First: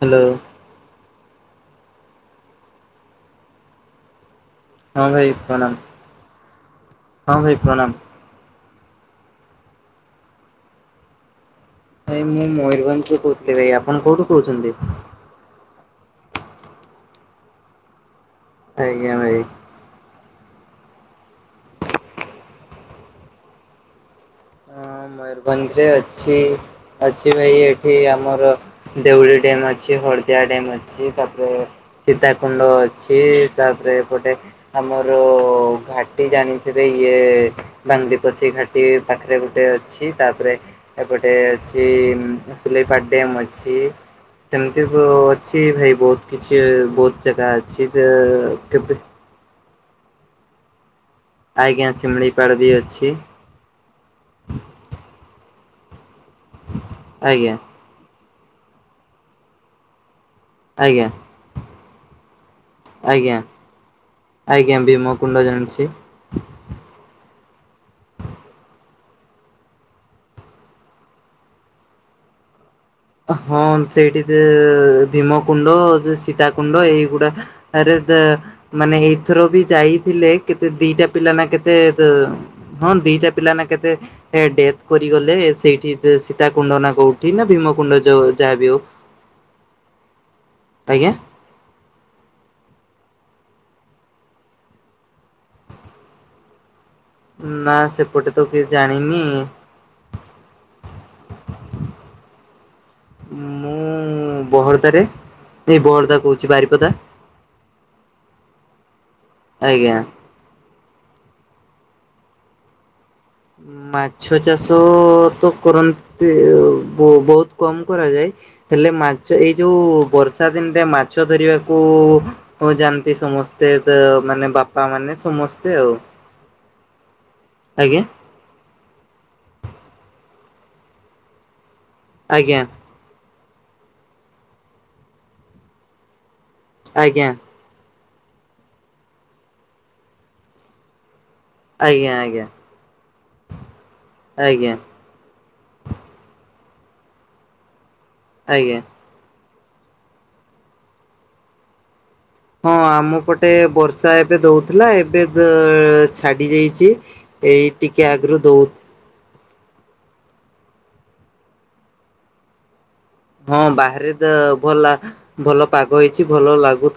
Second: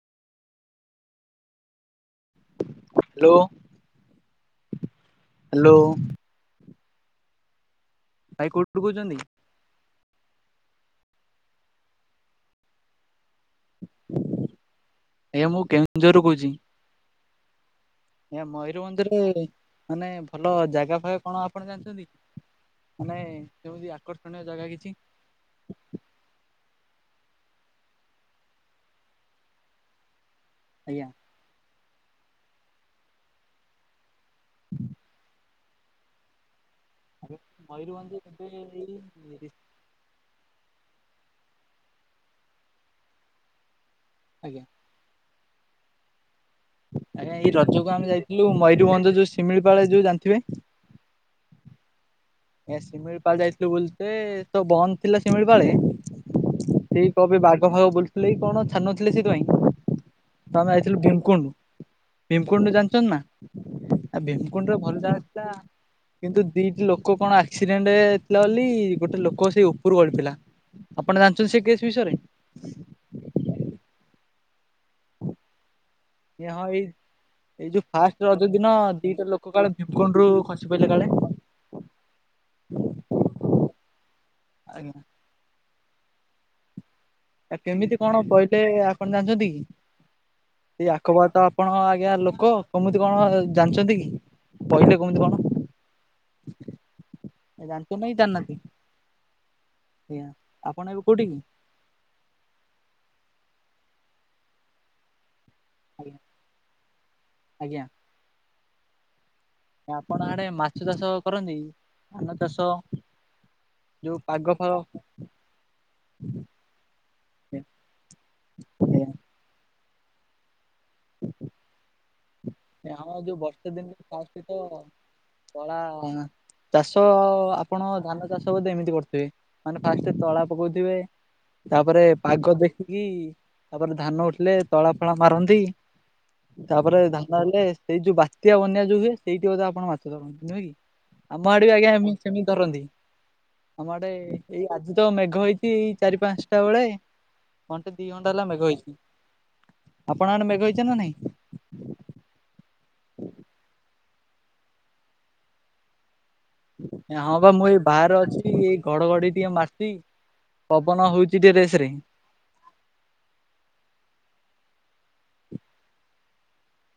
Hello. Hello. ହଁ ଭାଇ hello. ପ୍ରଣାମ। ହଁ ଭାଇ ପ୍ରଣାମ। ଭାଇ କୋଉଠୁ କହୁଛନ୍ତି? ଭାଇ ମୁଁ ମୟୂରଭଞ୍ଜରୁୁ କହୁଥିଲି ଭାଇ, ଆପଣ କୋଉଠୁ କହୁଛନ୍ତି? ଆଜ୍ଞା ମୁଁ କେଉଁଝରରୁ କହୁଛି। ଆ ମୟୂରଭଞ୍ଜରେ ଆଜ୍ଞା ଭାଇ ମାନେ ଭଲ ଜାଗା ଫାଗା କଣ ଆପଣ ଜାଣିଛନ୍ତି? ମାନେ କେମିତି ଆକର୍ଷଣୀୟ ଜାଗା କିଛି? ହଁ ମୟୂରଭଞ୍ଜରେ ଅଛି ଅଛି ଭାଇ ଏଠି ଆମର ଦେଉଳି ଡ୍ୟାମ୍ ଅଛି, ହଳଦିଆ ଡ୍ୟାମ୍ ଆଜ୍ଞା। ଅଛି, ତାପରେ ସୀତାକୁଣ୍ଡ ଅଛି, ତାପରେ ଏପଟେ ଆମର ଘାଟି ଜାଣି ଥିବେ ଇଏ ମୟୂରଭଞ୍ଜ କେବେ ବାଙ୍ଗିରିପୋଷି ଘାଟି ପାଖରେ ଏଇ ଗୋଟେ ଅଛି ତାପରେ ଏପଟେ ଅଛି ସୁଲେଇପାଟ ଡ୍ୟାମ୍ ଅଛି ଆଜ୍ଞା ସେମିତି ଅ-ଅଛି ଭାଇ ବହୁତ କିଛି ବହୁତ ଆଜ୍ଞା ଏଇ ଜାଗା ଅଛି ତ କେବେ ଳିପାଳ ଯୋଉ ଜାଣିଥିବେ ଆଜ୍ଞା। ଶିମିଳି ଏ ଶିମିଳିପାଳ ଯାଇଥିଲୁ ବୁଲିତେ, ତ ବନ୍ଦ ଥିଲା ଶିମିଳିପାଳେ ସେ କବେ ଆଜ୍ଞା ବାଘ, ଫାଘ ବୁଲୁଥିଲେ କି କଣ ଛାଡ଼ୁନଥିଲେ ସେଇଥିପାଇଁ ତ ଆମେ ଯାଇଥିଲୁ ଆଜ୍ଞା ଭୀମକୁଣ୍ଡ। ଭୀମ୍ କୁଣ୍ଡ ଜାଣିଚନ୍ତି ନା? ଆଜ୍ଞା। ଆ ଭୀମକୁଣ୍ଡରେ ଆଜ୍ଞା ଭଲ ଭୀମକୁୁଣ୍ଡ ଜାଗାଥିଲା ଜାଣିଛି। କିନ୍ତୁ ଦିଟି ଲୋକ କଣ ଆକ୍ସିଡେଣ୍ଟ ହେଇଥିଲା ବୋଲି, ଗୋଟେ ଲୋକ ସେଇ ଓପୁରୁ ଗଳି ପଇଲା ଆପଣ ଜାଣିଚନ୍ତି ସେଇ କେସ ବିଷୟରେ? ହଁ ସେଇଠି ଯେ ଭୀମକୁଣ୍ଡ, ଯେ ଏ ହଁ ସୀତାକୁଣ୍ଡ, ଏଇ ଏଇ ଯୋଉ ଏଇଗୁଡାରେ ଫାଷ୍ଟ ଦେ ରଜ ଦିନ ମାନେ ଦିଟା ଏଇଥର ଲୋକ ବି କାଳେ ଯା ଭୀମକୁଣ୍ଡରୁ ଯାଇଥିଲେ, ଖସି କେତେ ପଇଲେ କାଳେ। ଦିଟା ପିଲା ନା କେତେ ହଁ, ଦିଟା ପିଲା ନା କେତେ ଡେଥ ଆଜ୍ଞା କରିଗଲେ, ସେଇଠି ଦେ ସୀତା କୁଣ୍ଡ ନା କୋଉଠି ନା ଭୀମ କେମିତି କଣ କହିଲେ ଆପଣ ଜାଣିଚନ୍ତି କି? ସେଇ ଆଜ୍ଞା ଆଖପାଖ ତ ଆପଣ ଆଜ୍ଞା ଲୋକ କେମିତି କଣ ଜାଣିଚନ୍ତି କି? ପଇଲେ କେମିତି କଣ? ନା, ଜାଣିଛନ୍ତି କି ସେପଟେ ତ ଜାଣିନାହାନ୍ତି? କିଛି ଜାଣିନି ଆଜ୍ଞା। ଆପଣ ଏବେ କୋଉଠି କି? ମୁଁ ବହରଦାରେ। ନାଇଁ ଆଜ୍ଞା ବହରଦା କହୁଛି ବାରିପଦା ଆଜ୍ଞା। ଆପଣଙ୍କ ଆଡେ ମାଛ ଚାଷ କରନ୍ତି? ଧାନ ଚାଷ ଯୋଉ ପାଗ ଫାଗ ମାଛଚାଷ ତ କରନ୍ତି, ବହୁତ କମ କରାଯାଏ ହେଲେ, ମାଛ ଏଇ ଯୋଉ ବର୍ଷା ଦିନରେ ମାଛ ଧରିବାକୁ ହଉ ଯାଆନ୍ତି ହଁ ଯୋଉ ବର୍ଷା ସମସ୍ତେ ତ ଦିନରେ ଫାଷ୍ଟ ମାନେ ତ ବାପାମାନେ ତଳା ସମସ୍ତେ ଆଉ। ଚାଷ ଅ ଆପଣ ଆଜ୍ଞା ଧାନ ଚାଷ ସବୁ ଏମିତି କରୁଥିବେ, ମାନେ ଫାଷ୍ଟ ତଳା ପକଉଥିବେ, ତାପରେ ପାଗ ଆଜ୍ଞା ଦେଖିକି ତାପରେ, ଧାନ ଉଠିଲେ, ତଳା ଫଳା ମାରନ୍ତି, ତାପରେ ଧା ଆଜ୍ଞା ସେଇ ଯୋଉ ବାତ୍ୟା, ବନ୍ୟା ଯୋଉ ହୁଏ, ସେଇଠି ବଧେ ଆପଣ ମାଛ ଧରନ୍ତି, ନୁହେଁ କି? ଆମ ଆଡେବି, ଆଜ୍ଞା, ଏମିତି ସେମିତି ଧରନ୍ତି। ଆମ ଆଡ଼େ ଏଇ ଆଜ୍ଞା ଆଜି ତ ମେଘ ହେଇଛି ଏଇ ଚାରି ପାଞ୍ଚ ଟା ବେଳେ ଘଣ୍ଟେ ଦି ଘଣ୍ଟା ହେଲା ମେଘ ଆଜ୍ଞା। ହେଇଛି। ଆପଣ ଆଡେ ମେଘ ହେଇଚି ନା ନାଇଁ। ହଁ ଆମ ପଟେ ବର୍ଷା ଏବେ ଦଉଥିଲା ଏବେ ଦ ଛାଡି ଯାଇଛି ହଁ ଏଇ ଟିକେ ଆଗରୁ ଦଉ। କି ମାଟି ପବନ ହଉଛି ଟିକେ ଯେ ରେସରେ। ହଁ ବାହାରେ ତ ଭଲା ଭଲ ପାଗ ହେଇଛି ଭଲ ଲାଗୁ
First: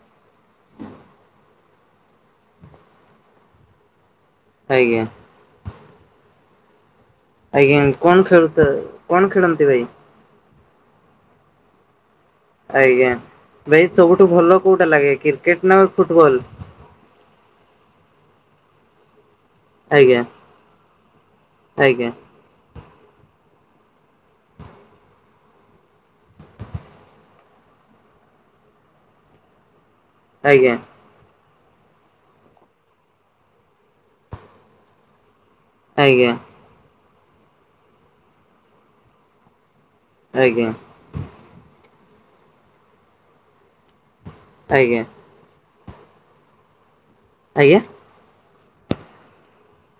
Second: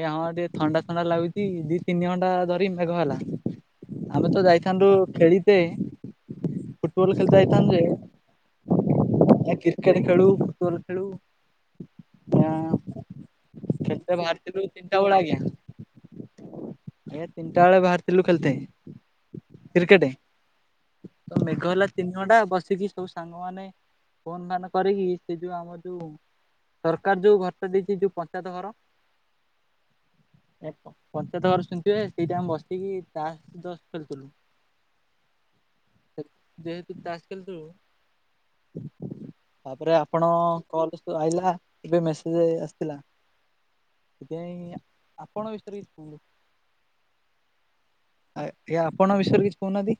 ଏଇ ହଁ ଟିକେ ଥଣ୍ଡା ଥଣ୍ଡା ଲାଗୁଛି ଦି ତିନି ଘଣ୍ଟା ଧରି ମେଘ ହେଲା। ଆମେ ତ ଯାଇଥାନ୍ତୁ ଆଜ୍ଞା। ଖେଳିିତେ। ଫୁଟବଲ ଖେଲତେ ଆଜ୍ଞା ଯାଇଥାନ୍ତୁ କଣ ଖେଳୁତ କଣ ଯେ ଖେଳନ୍ତି ଭାଇ? କ୍ରିକେଟ ଖେଳୁ। ଫୁଟବଲ୍ ଖେଳୁ। ଆଜ୍ଞା ଭାଇ ଖେଳିତେ ସବୁଠୁ ଭଲ ବାହାରିଥିଲୁ କୋଉଟା ତିନିଟା ବେଳେ ଲାଗେ ଆଜ୍ଞା କ୍ରିକେଟ ନା ଫୁଟବଲ। ଆଜ୍ଞା ତିନିଟା ବେଳେ ବାହାରିଥିଲୁ ଖେଳିତେ କ୍ରିକେଟେ। ଆଜ୍ଞା ତ ମେଘ ହେଲା ଆଜ୍ଞା ତିନି ଘଣ୍ଟା ବସ ବସିକି ସବୁ ସାଙ୍ଗମାନେ ଫୋନ ଫାନ କରିକି ସେ ଯୋଉ ଆମର ଯୋଉ। ସରକାର ଯୋଉ ଘରଟା ଦେଇଛି ଯୋଉ ପଞ୍ଚାୟତ ଘର। ଆଜ୍ଞା ପଞ୍ଚାୟତ ଘର। ଶୁଣିଥିବେ ସେଇଟା ଆମେ ବସକି ତାସ ଦସ ଖେଳଥିଲୁ। ଆଜ୍ଞା। ତାସ ଖେଳୁଥିଲୁ ତାପରେ ଆପଣ ଆଜ୍ଞା କଲ ସ ଆଇଲା। ଏବେ ମେସେଜ ଆସିଥିଲା ସେଥିପାଇଁ ଆଜ୍ଞା ଆପଣ ବିଷୟରେ କି ନ୍ତୁ। ଆଜ୍ଞା। ଆ ଏ ଆପଣ ବିଷୟରେ କିଛି କହୁନାହାନ୍ତି।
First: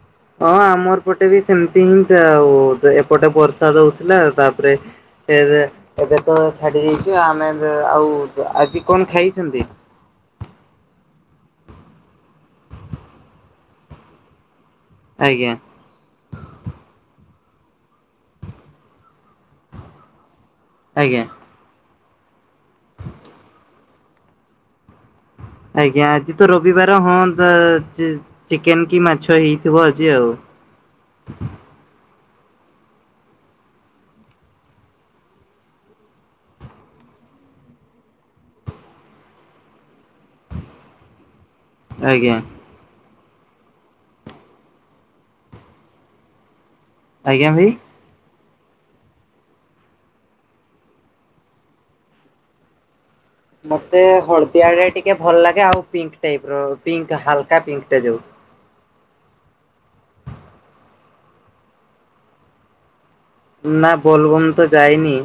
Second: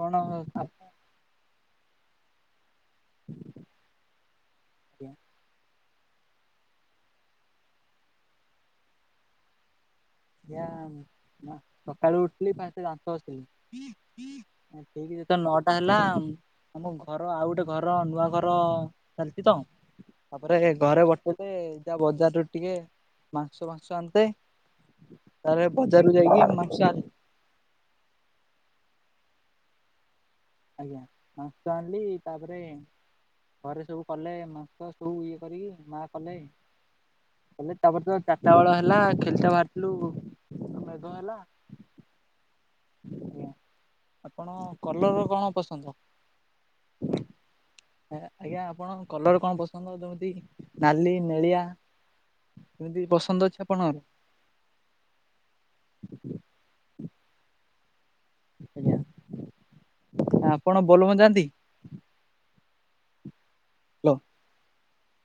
କଣ ହଁ ଆଜ୍ଞା ଆମର ପଟେ ବି ସେମତି ହିଁ ତ ଆଉ। ଏପଟେ ବର୍ଷା ଦଉଥିଲା ତାପରେ ଆଜ୍ଞା ଫେରେ। ଏବେ ତ ଛାଡି ଯାଇଛି ଆମେ ଆଉ ଆଜି କଣ ଖାଇଛନ୍ତି। ଆଜ୍ଞା ସକାଳୁ ଉଠିଲି ଫାର୍ଷ୍ଟ ଦାନ୍ତ ଘଷିଲି। ଠିକ ଯେତେ ଆଜ୍ଞା ନଅଟା ହେଲା ଆମ ଘ ର ଆଉ ଗୋଟେ ଘର ନୂଆ ଘର ଚାଲିଛି ତ ତାପରେ ଘରେ ଆଜ୍ଞା ପଠେଇଲେ। ବଜାରରୁ ଟିକେ ମାଂସ ଫାଂସ ଆଣତେ। ଆଜ୍ଞା ଆଜି ତ ରବିବାର ଆଣିଲି ହଁ ତ ଚି-ଚିକେନ। କି ମାଛ ହେଇଥିବ ଆଜି ଆଉ। ଆଜ୍ଞା ମାଂସ ଆଣଲି। ତାପରେ ଘରେ ସବୁ କଲେ ମାଂସ ତୁ ଇଏ କରିକି ମା କଲେ। ହେଲେ ତାପରେ ତ ଚାରିଟା ବେଳ ହେଲା ଖେଳତେ ବାହାରଥିଲୁ ମେଘ ହେଲା। ଆଜ୍ଞା। ଆଜ୍ଞ ଆପଣ କଲର ର କଣ ପସନ୍ଦ। ଆଜ୍ଞା ଭାଇ। ଆଜ୍ଞା ଆପଣ କଲର କଣ ପସନ୍ଦ ଯେମିତି ନାଲି ନେଳିଆ ଏମିତି ପସନ୍ଦ। ଅଛି ମତେ ଆପଣଙ୍କର ହଳଦିଆ ଟା ଟିକେ ଭଲ ଲାଗେ ଆଉ ପିଙ୍କ ଟାଇପ ପିଙ୍କ ହାଲକା ପିଙ୍କ ଟା ଯଉ। ଆଜ୍ଞା ଆପଣ ବୋଲବମ ଯାଆନ୍ତି। ନା ବୋଲବମ୍ ତ ଯାଇନି।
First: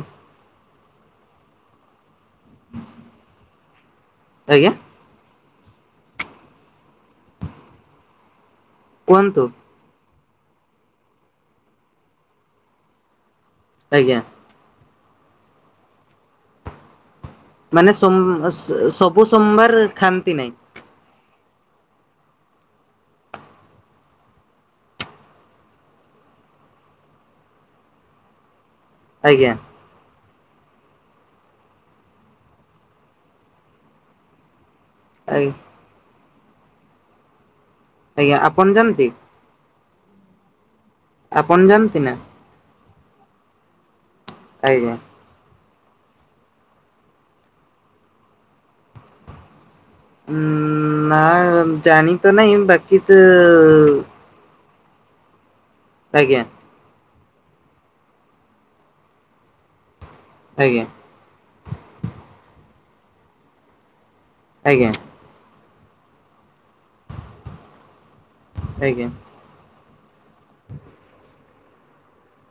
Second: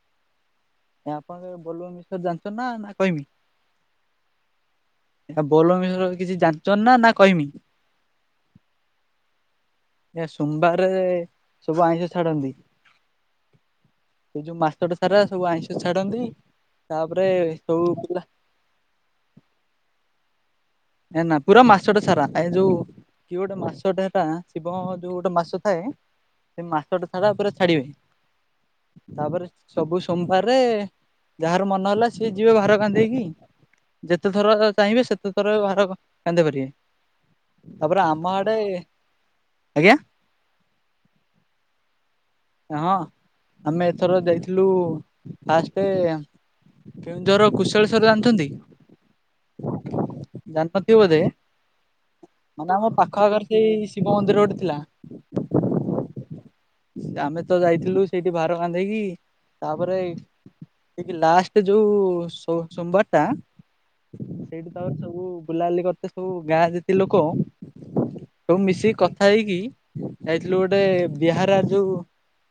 ଏ ଆପଣ ସେ ବୋଲବାମ ବିଷୟରେ ଜାଣିଛନ୍ତି ନା ନା କହିମି। ଆଜ୍ଞା। ବୋଲବମ୍ ବିଷୟରେ କିଛି ଜାଣିଛନ୍ତି ନା? ନା କହିମି କୁହନ୍ତୁ। ଏ ସୋମବାରେ ସବୁ ଆଇଁଷ ଛାଡନ୍ତି ଆଜ୍ଞା। ।ସେ ଯୋଉ ମା ଟା ସାରା ସବୁ ଆଇଁଷ ଛାଡନ୍ତି, ତାପ ମାନେ ସୋମ ସବୁ ସୋମବାର ଖାଆନ୍ତି ନାଇଁ। ନା ନା ପୁରା ମାସଟା ସାରା ଏ ଯୋଉ କିଏ ଗୋଟେ ମାସଟେ ହେକା ଶିବଙ୍କ ଯୋଉ ଗୋଟେ ମାସ ଥାଏ। ସେ ମାସଟା ସାରା ପୁରା ଛାଡିବେ। ତାପରେ ଆଜ୍ଞା ସବୁ ସୋମ ବାରେ ଯାହାର ମନ ହେଲା ସିଏ ଯିବ ଭାର କାନ୍ଧେଇକି। ଯେତେଥର ଚାହିଁବେ ସେତେଥର ବି ଭାର କାନ୍ଧେଇ ପାରିବେ। ତାପରେ ଆମ ଆଜ୍ଞା ଆଡେ ଆପଣ ଯାଆନ୍ତି? ଆଜ୍ଞା। ଆପଣ ଯାଆନ୍ତି ନା? ହଁ ଆମେ ଏଥର ଯାଇଥିଲୁ ଆଜ୍ଞା। ଫାଷ୍ଟ ସେ କେଉଁଝରର କୁଶଳେଶ୍ୱର ଜାଣିଚନ୍ତି? ହଁ [inaudible] ଉମ୍ ନାଁ ଜାଣି ତ ନାହିଁ, ମାନେ ଆମ ବାକି ପାଖ ତ ଆଖରେ ସେଇ ଶିବ ମନ୍ଦିର ଗୋଟେ ଥିଲା ଆଜ୍ଞା। ଆମେ ତ ଯାଇଥିଲୁ ସେଇଠି ଭାର କାନ୍ଧେଇକି, ତାପରେ ଆଜ୍ଞା ଠିକ୍ ଲାଷ୍ଟ ଯୋଉ ସୋ-ସୋମବାର ଟା ସେଇଠି ତ ଆଜ୍ଞା ଆଜ୍ଞା ସବୁ ବୁଲାବୁଲି କରତେ ସବୁ ଗାଁରେ ଯେତିକି ଲୋକ, ସବୁ ମିଶିକି କଥା ହେଇକି ଯାଇଥିଲୁ ଗୋଟେ ବିହାର ଯୋଉ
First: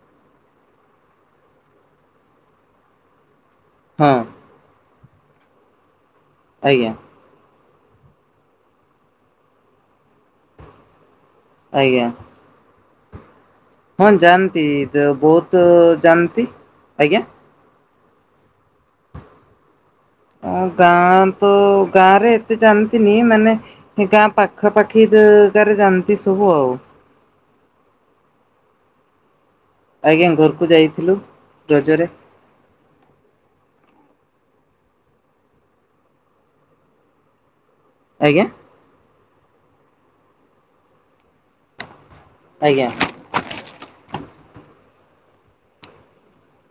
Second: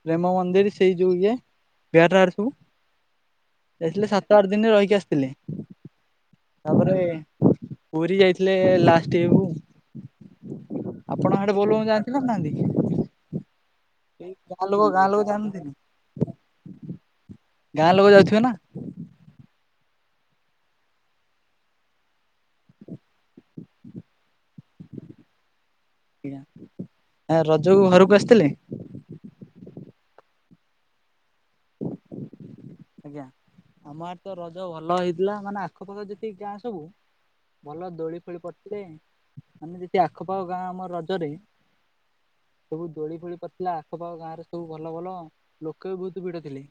ପ୍ରେମ ମନ୍ଦିର ସେଇ ଯୋଉ ଇଏ, ବିହାର ଆଡ଼େ ସବୁ ଯାଇଥିଲେ ହଁ ସାତ ଆଠ ଦିନ ରହିକି ଆସିଥିଲେ। ଆଜ୍ଞା। ତାପରେ ପୁରୀ ଯାଇଥିଲେ ଲାଷ୍ଟ ଇଏକୁ ଆପଣଙ୍କ ଆଡେ ବୋଲବମ ଆଜ୍ଞା ଯାଆନ୍ତି ନା ନାହାଁନ୍ତି? ହଁ ଯାଆନ୍ତି ତ ବହୁତ ଯାଆନ୍ତି। ଆଜ୍ଞା? ଗାଁ ଲୋକ ଯାଉଥିବେ ନା? ହଁ ଗାଁ ତ ଗାଁରେ ଏତେ ଯାଆନ୍ତିନି, ମାନେ ଏ ଗାଁ ପାଖାପାଖି ଗାଁରେ ଯାଆନ୍ତି ସବୁ ଆଉ। ଏ ରଜ ଘରକୁ ଆସିଥିଲେ? ଆଜ୍ଞା ଘରକୁ ଯାଇଥିଲୁ ରଜରେ। ଆଜ୍ଞା। ଆମ ଆଡ଼େ ତ ରଜ ଭଲ ହେଇଥିଲା, ମାନେ ଆଖପାଖ ଯେତିକି ଗାଁ ସବୁ ଭଲ ଦୋଳି ଫୋଳି ଆଜ୍ଞା ପଡ଼ିଥିଲେ, ଆମେ ଯଦି ଆଖପାଖ ଗାଁ ଆମ ରଜରେ ଆଜ୍ଞା ସବୁ ଦୋଳି ଫୋଳି ପଡିଥିଲା ଆଖପାଖ ଗାଁରେ ସବୁ ସବୁ ଭଲ ଭଲ, ଲୋକେ ବି ବହୁତ ଭିଡ ଥିଲେ।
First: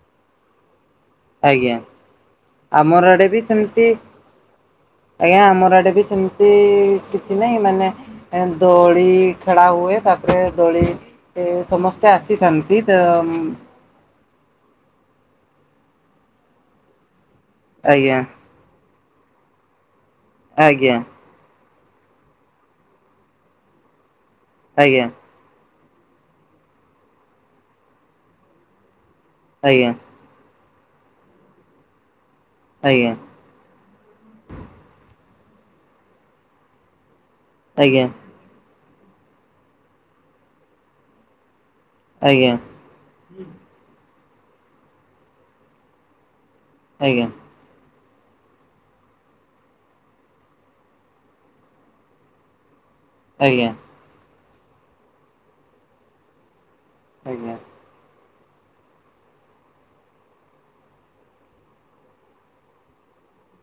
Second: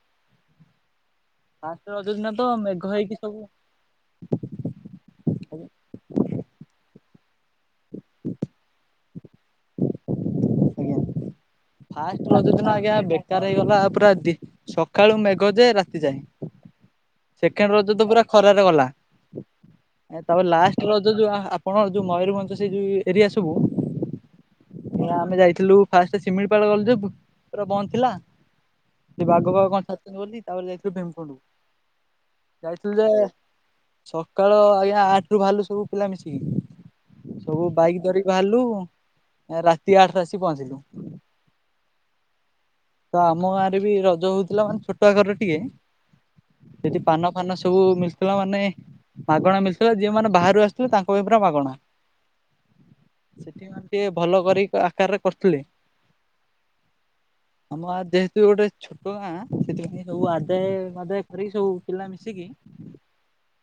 ଆଜ୍ଞା। ଫାଷ୍ଟ ରଜ ଦିନ ତ ମେଘ ଆମର ହେଇକି ଆଡେ ବି ସବୁ ସେମତି ଆଜ୍ଞା ଆମର ଏଡେ ବି ସେମି ତି କିଛି ନାହିଁ, ମାନେ ଦୋଳି ଖେଳା ହୁଏ ତାପରେ ଦୋଳି ଆଜ୍ଞା ଏ ସମସ୍ତେ ଫାଷ୍ଟ ରଜ ଦିନ ଆସିଥାନ୍ତି ଆଜ୍ଞା ତ ବେକାର ହେଇଗଲା ପୁରା ଦି ସକାଳୁ ମେଘ ଯେ ରାତି ଯାଏ। ସେକେଣ୍ଡ ରଜ ତ ଆଜ୍ଞା ପୁରା ଖରାରେ ଗଲା। ତାପ ଆଜ୍ଞା ଲାଷ୍ଟ ଆଜ୍ଞା ରଜ ଯୋଉ ଆ ଆପଣଙ୍କର ଯୋଉ ମୟୂରଭଞ୍ଜ ସେ ଯୋଉ ଏରିଆ ସବୁ, ଆଜ୍ଞା ସେୟା ଆମେ ଯାଇଥିଲୁ ଫାଷ୍ଟ ଶିମିଳି ପାଳ ଗଲୁ ଯେ ପୁରା ବନ୍ଦ ଥିଲା, ସେ ବାଘ ଫାଘ କଣ ଆଜ୍ଞା ଛାଡୁଚନ୍ତି ବୋଲି ତାପରେ ଯାଇଥିଲୁ ଭୀମକୁଣ୍ଡ। ଯାଇଥିଲୁ ଆଜ୍ଞା ଯେ ସକାଳ ଆଜ୍ଞା ଆଠ ରୁ ବାହାରିଲୁ ସବୁ ପିଲା ମିଶିକି। ସବୁ ବାଇକ ଆଜ୍ଞା ଧରିକି ବାହାରିଲୁ ରାତି ଆଠରେ ଆସି ପହଞ୍ଚିଲୁ। ଆଜ୍ଞା। ତ ଆମ ଗାଁ ରେ ବି ରଜ ହଉଥିଲା ମାନେ ଛୋଟ ଆକାରରେ ଟିକେ ସେଠି ପାନ ଫାନ ସବୁ ମିଳ ମିଳୁଥିଲା ମାନେ ମାଗଣା ମିଳୁଥିଲା ଯଉ ମାନେ ବାହାରୁ ଆସିଥିଲେ ତାଙ୍କ ପୁରା ମାଗଣା। ସେଠି ଆଜ୍ଞା ଟିକେ ଭଲ କରିକି ଆକାରରେ କରିଥିଲେ। ଆଜ୍ଞା। ଆମ ଗାଁ ଯେହେତୁ ଗୋଟେ ଛୋଟ ଗାଁ ସେଥିପାଇଁ ସବୁ ଆଦାୟ ମାଦାୟ କରିକି ସବୁ ପିଲା ମିଶିକି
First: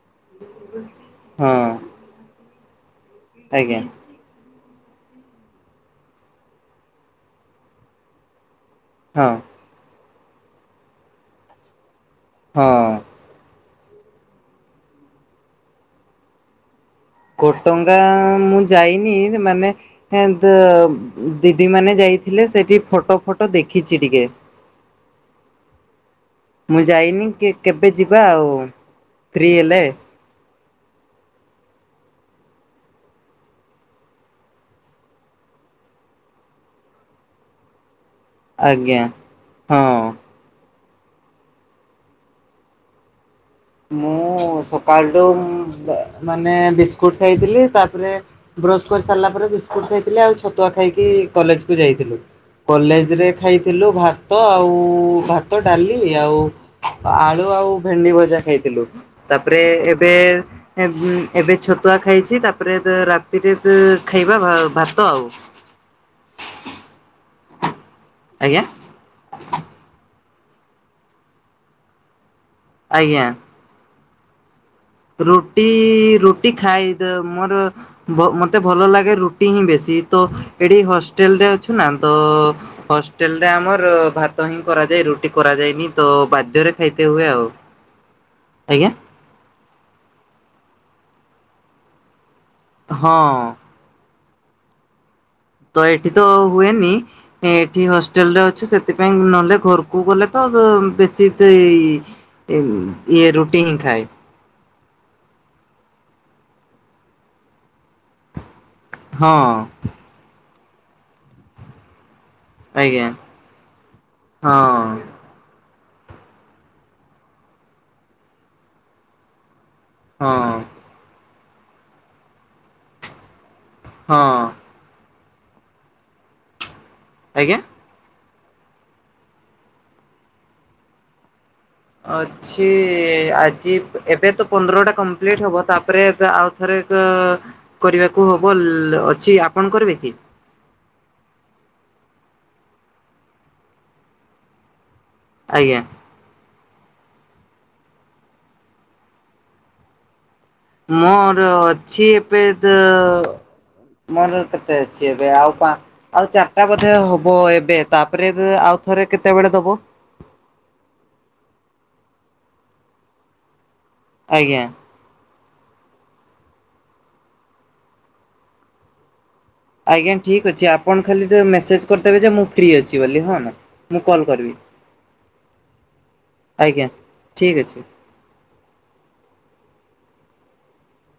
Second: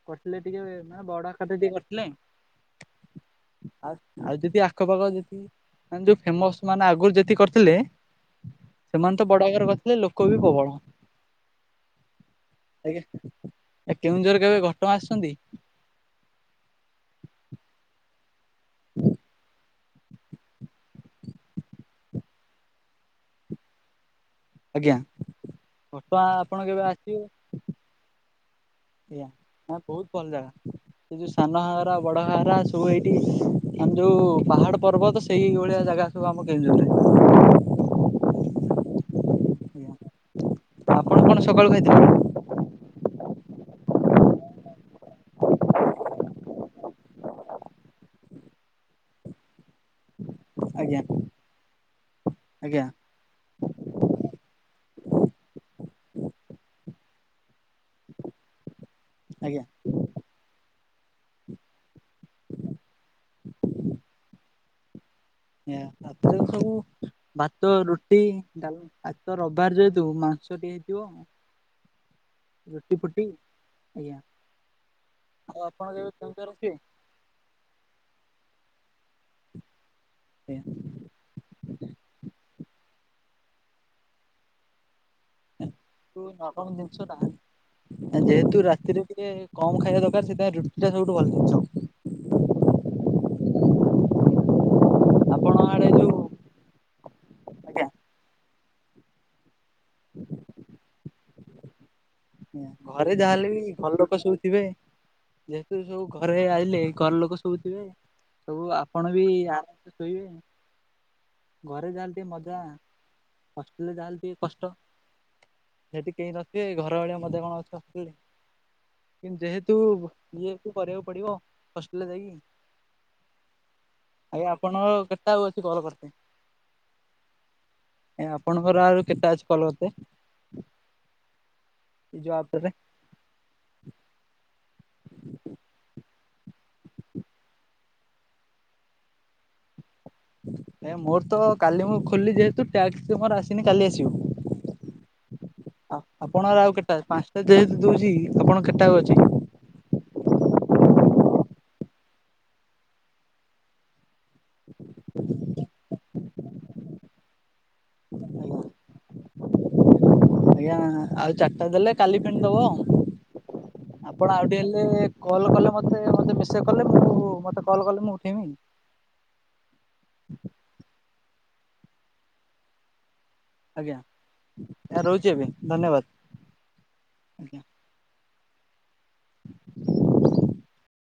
କରିଥିଲେ ଟିକେ ମାନେ ବଡ ହଁ ଆକାରରେ ଟିକେ କରିଥିଲେ। ଆଜ୍ଞା। ଆଉ-ଆଉ ଯଦି ଆଖ ପାଖ ଯେତିକି ମାନେ ଯୋଉ ଫେମସ ମାନେ ଆଗରୁ ଯେତିକି କରିଥିଲେ ସେମାନେ ତ ହଁ ବଡ ଆକାରରେ କରିଥିଲେ, ଲୋକ ବି ପ୍ରବଳ। ହଁ ଆଜ୍ଞା। ଏ କେଉଁଝର କେବେ ଘଟଗାଁ ଆସିଛନ୍ତି? ଘଟଗାଁ ମୁଁ ଯାଇନି ମାନେ [unintelligible] ଦିଦି ମାନେ ଯାଇଥିଲେ ସେଠି ଫଟୋ-ଫଟୋ ଦେଖିଛି ଟିକେ। ଆଜ୍ଞା। ଘଟଗାଁ ଆପଣ ମୁଁ କେବେ ଆସିବେ ଯାଇନି, କେବେ ଯିବା ଆଉ ଆଜ୍ଞା ଫ୍ରୀ ନା ହେଲେ। ବହୁତ ଭଲ ଜାଗା ସେ ଯୋଉ ସାନ ଘାଗରା ବଡ ଘାଗରା ସବୁ ଏଇଠି ଆମେ ଯୋଉ ପାହାଡ ପର୍ବତ ସେଇଭଳିଆ ଜାଗା ସବୁ ଆମ କେଉଁଝର ରେ। ଆଜ୍ଞା ଆଜ୍ଞା ହଁ। ଆପଣ କଣ ସକାଳୁ ଖାଇଥିଲେ? ମୁଁ ସକାଳଠୁ ମାନେ ବିସ୍କୁଟ ଖାଇଥିଲି ତାପରେ ବ୍ରସ୍ କରି ସାରିଲା ପରେ ବିସ୍କୁଟ ଖାଇଥିଲି ଆଉ ଛ ଛତୁଆ ଆଜ୍ଞା ଖାଇକି କଲେଜ କୁ ଯାଇଥିଲୁ ଆଜ୍ଞା କଲେଜରେ ଖାଇଥିଲୁ ଭାତ ଆଉ ଭାତ ଡାଲି ଆଉ ଆଳୁ ଆଉ ଭେଣ୍ଡି ଭଜା। ଖାଇଥିଲୁ ତାପରେ ଆଜ୍ଞା ଏବେ-ଏବେ ଛତୁଆ ଖାଇଛି ତାପରେ ରାତିରେ ଖାଇବା ଭାତ ଆଉ। [unintelligible] ସବୁ ଭାତ ରୁଟି ଆଜ୍ଞା ଆଜିତ ରବିବାର ଯେହେତୁ ମାଛ ମାଛଟିଏ ହେଇଥିବ ରୁଟି ଫୁଟି ଆଜ୍ଞା। ଆଉ ଆପଣ କେବେ ରୁଟି-ରୁଟି କେଉଁଝର ଆସିବେ ଖାଏ ମୋର ମତେ ଭଲ ଲାଗେ ରୁଟି ହିଁ ବେଶୀ ତ ଏଠି ହଷ୍ଟେଲ ରେ ଅଛୁ ନା ତ ହଷ୍ଟେଲ ରେ ଆମର ଭାତ ହିଁ କରାଯାଏ ରୁଟି କରାଯାଏନି ତ ନରମ ବାଧ୍ୟରେ ଖାଇତେ ଜିନିଷ ଟା ହୁଏ ଆଉ। ଯେହେତୁ ଆଜ୍ଞା ରାତିରେ ଟିକେ କମ ଖାଇବା ଦରକାର। ସେଟା ରୁଟି ଟା ସବୁଠୁ ଭଲ ଜିନିଷ। ହଁ। ଆପଣ ତ ଆଡେ ଏଠି ଯୋଉ ତ ହୁଏନି ଆଜ୍ଞା ଏଠି ହଷ୍ଟେଲ ରେ ଅଛୁ ସେଥିପାଇଁ ନହେଲେ ଘରକୁ ଗଲେ ତ ବେଶୀ ସେଇ ଘରେ ଯାହା ହେଲେ ବି ଭଲ ଲୋକ ସବୁ ଥିବେ। ଯେହେତୁ ସବୁ ଘରେ ଆସିଲେ ଘର ଲୋକ ସବୁ ଥିବେ। ହଊ ଆପଣ ବି ହଁ ଆରାମ ଶୋଇବେ ଘରେ ଯାହେଲେ ସେ ମଜା ଆଜ୍ଞା ହଷ୍ଟେଲରେ ଯାହା ହେଲେ ଟିକେ ହଁ କଷ୍ଟ। ସେଠି କେହି ନଥିବେ ଘର ଭଳିଆ ମଧ୍ୟେ କଣ ଅଛି କିନ୍ତୁ ଯେହେତୁ ତୁ ହଁ ବି ଏ ସି କରିବାକୁ ପଡିବ ହଷ୍ଟେଲରେ ଯାଇକି। ହଁ ଆଜ୍ଞା ଆପଣ କେତଟା ଆଉ ଅଛି କଲ କରିବା ପାଇଁ? ଆଜ୍ଞା। ଏ ଆପଣଙ୍କର ଆଉ କେତଟା ଅଛି କଲ [unintelligible] ଅଛି ଆଜି ଏବେ ତ ପନ୍ଦରଟା କମ୍ପ୍ଲିଟ ହେବ, ତାପରେ ଆଉଥରେ କରିବାକୁ ହବ ଅଛି କଣ କରିବେ କି? ଏ ମୋର ତ କାଲି ମୁଁ ଖୋଲିିଲି ଯେହେତୁ ଟାସ୍କ ତ ମୋର ଆସିନି କାଲି ଆସିବ। [inaudible] ଆଜ୍ଞା ଆପଣଙ୍କର ଆଉ କେତେ? ପାଞ୍ଚଟା ଯେହେତୁ ଦଉଛି, ଆପଣଙ୍କ କେତଟା ଆଉ ଅଛି? ମୋର ଅଛି ଏବେ ତ ମୋର କେତେ ଅଛି ଏବେ ଆଉ ପାଞ୍ଚ ଆଉ ଚାରିଟା ବୋଧେ ହବ ଏବେ ତାପରେ ଆଉ ଥରେ କେତେବେଳେ ଦବ? ଆଜ୍ଞା ଆଉ ଚାରିଟା ଦେଲେ କାଲି ପୁଣି ଦବ ଆପଣ ଆଉଠି ଆଜ୍ଞା ହେଲେ କଲ୍ କଲେ ମତେ ମୋତେ ମିସେଜ କଲେ ମୁଁ ମତେ କଲ୍ କଲେ ମୁଁ ଉଠେଇବି ଆଉ । ଆଜ୍ଞା ଠିକ୍ ଅଛି ଆପଣ ଖାଲି ତ ମେସେଜ୍ କରିଦେବେ ଯେ ମୁଁ ଫ୍ରି ଅଛି ବୋଲି । ଆଜ୍ଞା ଆ ରହୁଛି ଏବେ ଧନ୍ୟବାଦ । ଆଜ୍ଞା ଠିକ ଅଛି । [inaudible]